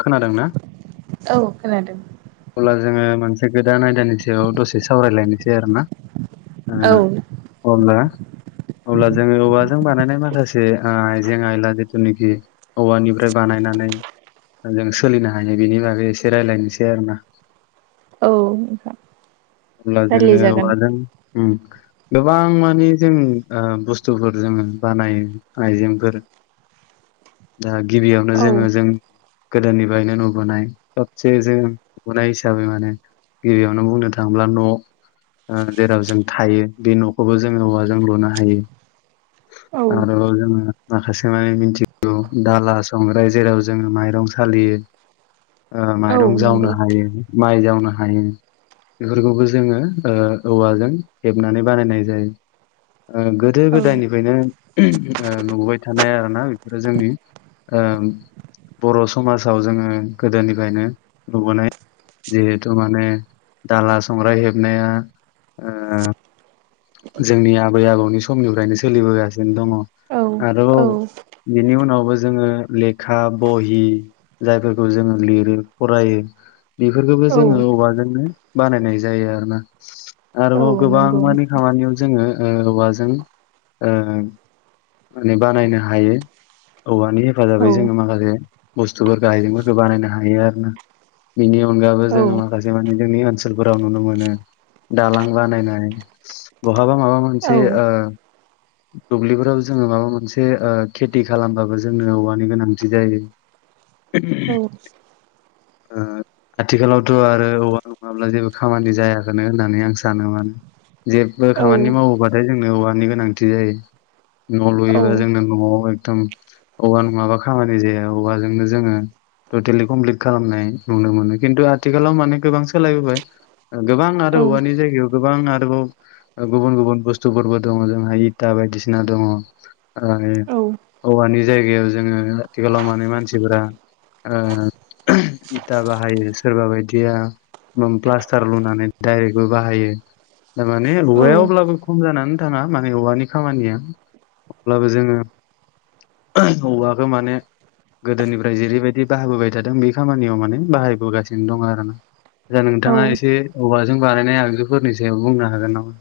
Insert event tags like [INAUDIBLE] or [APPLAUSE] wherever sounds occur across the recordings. खोनादोंना औ खोनादों। अब्ला जोङो मोनसे गोदान आयदानि सायाव दसे सावरायलायनोसै आरो ना? औ ओ अब्ला अब्ला जोङो औवाजों बानायनाय माखासे आ आइजें-आयला जिथुनेखि औवानिफ्राय बानायनानै जों सोलिनो हायो बेनि बागै एसे रायज्लायनोसै आरो ना? औ। अब्ला‌ रायलाय जोङो जागोन औवाजों उम गोबां मानि जों ओ बुस्थुफोर जोङो बानायो आइजेंफोर। दा गिबियावनो औ जोङो जों गोदोनिफ्रायनो नुबोनाय सबसे जों नुबोनाय हिसाबै माने गिबियावनो बुंनो थांब्ला न' ओ जेराव जों थायो बे न'खौबो जोङो औवाजों लुनो हायो। औ आरोबाव जोङो माखासे मानि मिनथिगौ दाला-संग्राय जेराव जोङो माइ रं सालियो ओ औ माइरं जावनो नंगौ हायो माइ जावनो हायो। बेफोरखौबो जोङो ओ औवाजों हेबनानै बानायनाय जायो। ओ औ गोदो-गोदायनिफ्रायनो ओ नुबोबाय थानाय आरो ना बेफोरो जोंनि ओ बर' समाजाव जोङो गोदोनिफ्रायनो नुबोनाय। जिहेथु माने दाला-संग्राय हेबनाया ओ जोंनि आबै-आबौनि समनिफ्रायनो सोलिबोगासिनो दङ'। औ औ आरोबाव बिनि उनाव बो जोङो लेखा-बहि जायफोरखौ जोङो लिरो फरायो। बेफोरखौबो औ जोङो औवाजोंनो बानायनाय जायो आरो ना औ आरोबाव गोबां नंगौ मानिे जोङो औवाजों माने बानायनो हायो औवानि औ हेफाजाबै जोङो माखासे बुस्थुफोरखौ आइजेंफोरखौ बानायनो हायो आरो ना बिनि अनगाबो औ जोङो माखासे मानिे जोंनि ओनसोलफोराव नुनो मोनो दालां बानायनाय बहाबा माबा औ मोनसे ओ दुब्लिफोराव जोङो माबा मोनसे ओ खेथि खालामबाबो जोंनो औवानि गोनांथि जायो [INAUDIBLE] औ ओ आथिखालावथ' आरो औवा नङाब्ला जेबो खामानि जायाखोनो होननानै आं सानोमोन जेबो खामानि मावोबाथाय जोंनो औवानि गोनांथि जायो। न' लुयोबा जोंनो न'आवहाय म औवा नङाबा खामानि जाया औवाजोंनो जोङो टटेलि कमप्लिट खालामनाय नुनो मोनो खिन्थु आथिखालाव माने गोबां सोलायबोबाय गोबां आरो औवानि जायगायाव गोबां आरोबाव गुबुन गुबुन बुस्थुफोरबो दङ जोंहा दा बायदिसिना दङ आरो औ औवानि जायगायाव जोङो आथिखालाव माने मानसिफोरा ओ इथा बाहायो सोरबा बायदिया प्लास्टार लुनानै दडाइरेक्टबो बाहायो थारमाने औवाया औ अब्लाबो खम जानानै थाङा माने औवानि खामानिया अब्लाबो जोङो औवाखौ माने गोदोनिफ्राय जेरैबायदि बाहाबोबबाय थादों बे खामानियाव माने बाहायबोगासिनो दङ' आरोना दा नोंथाङा एसे औवाजों बानायनाय आगोलफोरनि सायाव बुंनो हागोन नामा?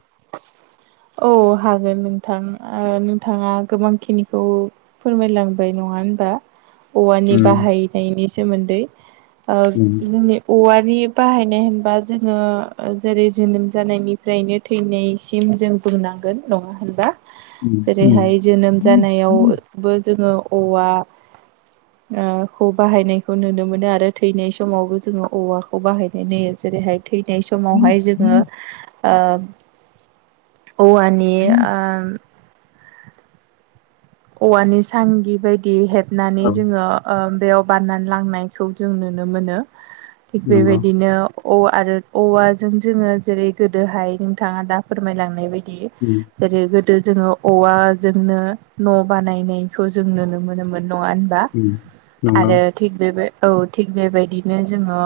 औ हागोन नोंथां ओ नोंथाङा गोबां खिनिखौ फोरमायलांबाय नङा। होमबा औवानि उम बाहायनायनि सोमोन्दै उम जोंनि ओ औवानि बाहायनाय होनबा जोङो जेरै जोनोम जानायनिफ्रायनो थैनायसिम जों बुंनांगोन नङा होनबा जेरैहाय जोनोम उम उम जानायावबो जोङो औवा ओ खौ बाहायनायखौ नुनो मोनो आरो थैनाय समावबो जोङो औवाखौ बाहायनाय नुयो जेरैहाय थैनाय समावहाय जोङो ओ औवानि ओम औवानि सांगि बायदि हेबनानै औ जोङो ओ बेयाव बाननानै लांनायखौ जों नुनो मोनो थिग नंगौ बेबायदिनो औ आरो औवाजों जोङो जेरै गोदोहाय नोंथाङा दा फोरमायलांनाय बायदि दि उम जेरै गोदो जोङो औवाजोंनो न' बानायनायखौ जों नुनो मोनोमोन न'आ होनबा उम नंगौ आरो थिग बेबो औ थिग बेबायदिनो जोङो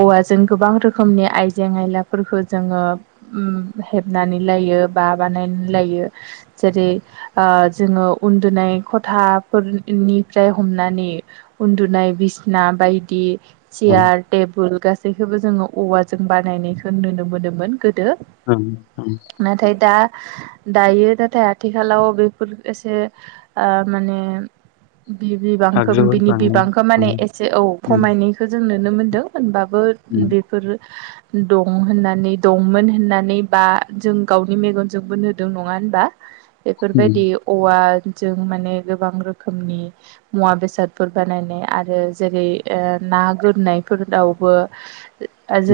औवाजों गोबां रोखोमनि आइजें आयलाफोर फोरखो जोङोओम हेबनानै लायो बा बानायनानै लायो जेरै ओ जोङो उन्दुनाय खथाफोरनिफ्राय हमनानै उन्दुनाय बि बिसिना बायदि औ सियार टेबोल गासैखौबो जोङो औवाजों बानायनायखौ नुनो मोनोमोन गोदो ओं ओं नाथाय दा दायो नाथाय आथिखालाव बेफोर एसे ओ माने बि बिबांखौ आगजुफोर बिनि बानायनाय बिबांखौ माने ओं एसे औ उम खमायनायखौ जों नुनो मोनदों होमबा बो उम बेफोरो दं होननानै दंमोन होननानै बा जों गावनि मेगनजोंबो नुदों नङा होनबा उम बेफोरबायदि औवा जों मानि गोबां रोखनि मुवा बेसादफोर बानायनाय जेरै ओ ना ना गोरनायफोरावबो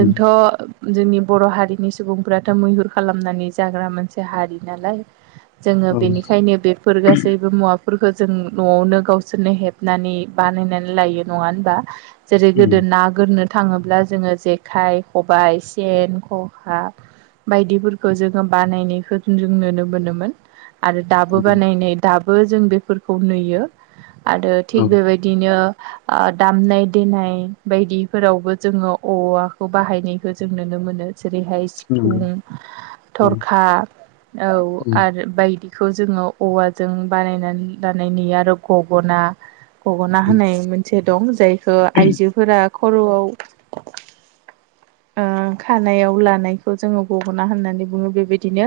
उम जोंनि बर' हारिनि सुबुंफ्राथ' मैहुर खालामनानै जाग्रा मोनसे हारि नालाय जोङो औ बेनिखायनो बेफोर गासैबो मुवा फोरख जों न'आवनो गावसोरनो हेबनानै बानायनानै लायो नङा होनबा जेरै उम गोदो ना गोरनो थाङोब्ला जोङो जेखाइ, खबाइ, सेन, खका बायदिफोरखौ जोङो बानायनायखौ जों नुनो मोनोमोन आरो। दाबो नंगौ बानायनाय दाबो जों बेफोरखौ नुयो आरो थिग औ बेबायदिनो दामनाय देनाय बायदिफोरावबो जोङो औवाखौ बाहायनायखौ जों नुनो मोनो जेरैहाय नंगौ सिफुं, औ थरखा, औ उम आरो बायदि बेखौ जोङो औवाजों बानायनानै लानाय नुयो आरो गगना गग'ना उम होनाय मोनसे दं जायखौ आइजोफोरा खर'आव। [INAUDIBLE] ओ खानायाव लानायखौ जोङो गगना होननानै बुङो बेबायदिनो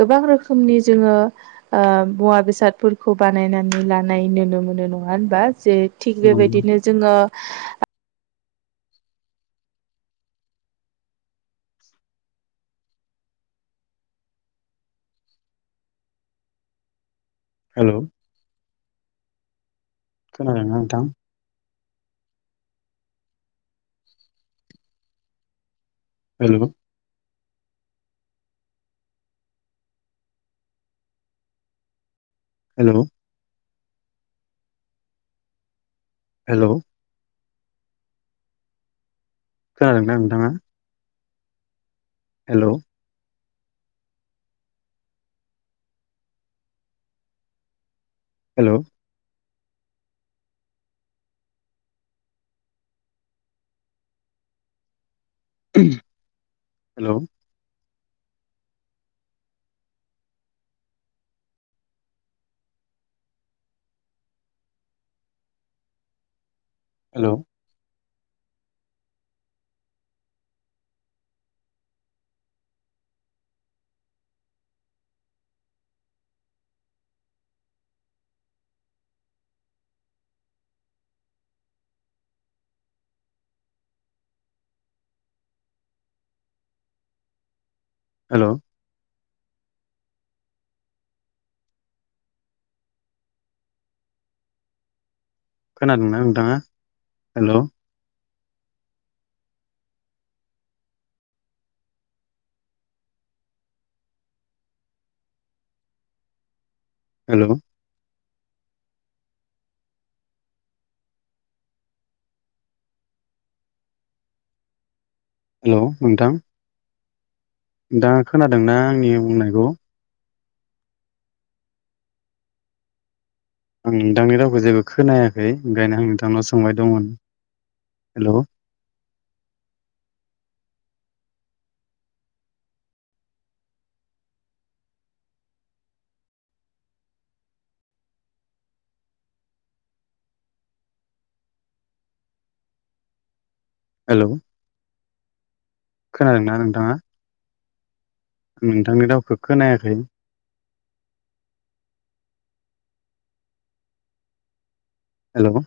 गोबां रोखोमनि जोङो मुवा बेसादफोरखौ बानायनानै लानाय नुनो मोनो नङा होनबा जे थिग नंगौ बेबायदिनो जोङो हेल'। खोनादोंना नोंथां हेल' हेल' हेल'। खोनादोंना नोंथाङा। हेलौ‌ हेलौ हेल'। हेल' हेल' खोनादोंना नोंथाङा हेल' हेल' हेल' नोंथां। नोंथाङा खोनादोंना आंनि बुंनायखौ आं नोंथांनि रावखौ जेबो खोनायाखै ओंखायनो आं नोंथांनाव सोंबाय दंमोन हेलौ। हेल' खोनादोंना नोंथाङा नोंथांनि रावउखौ खोनायाखै हेलौ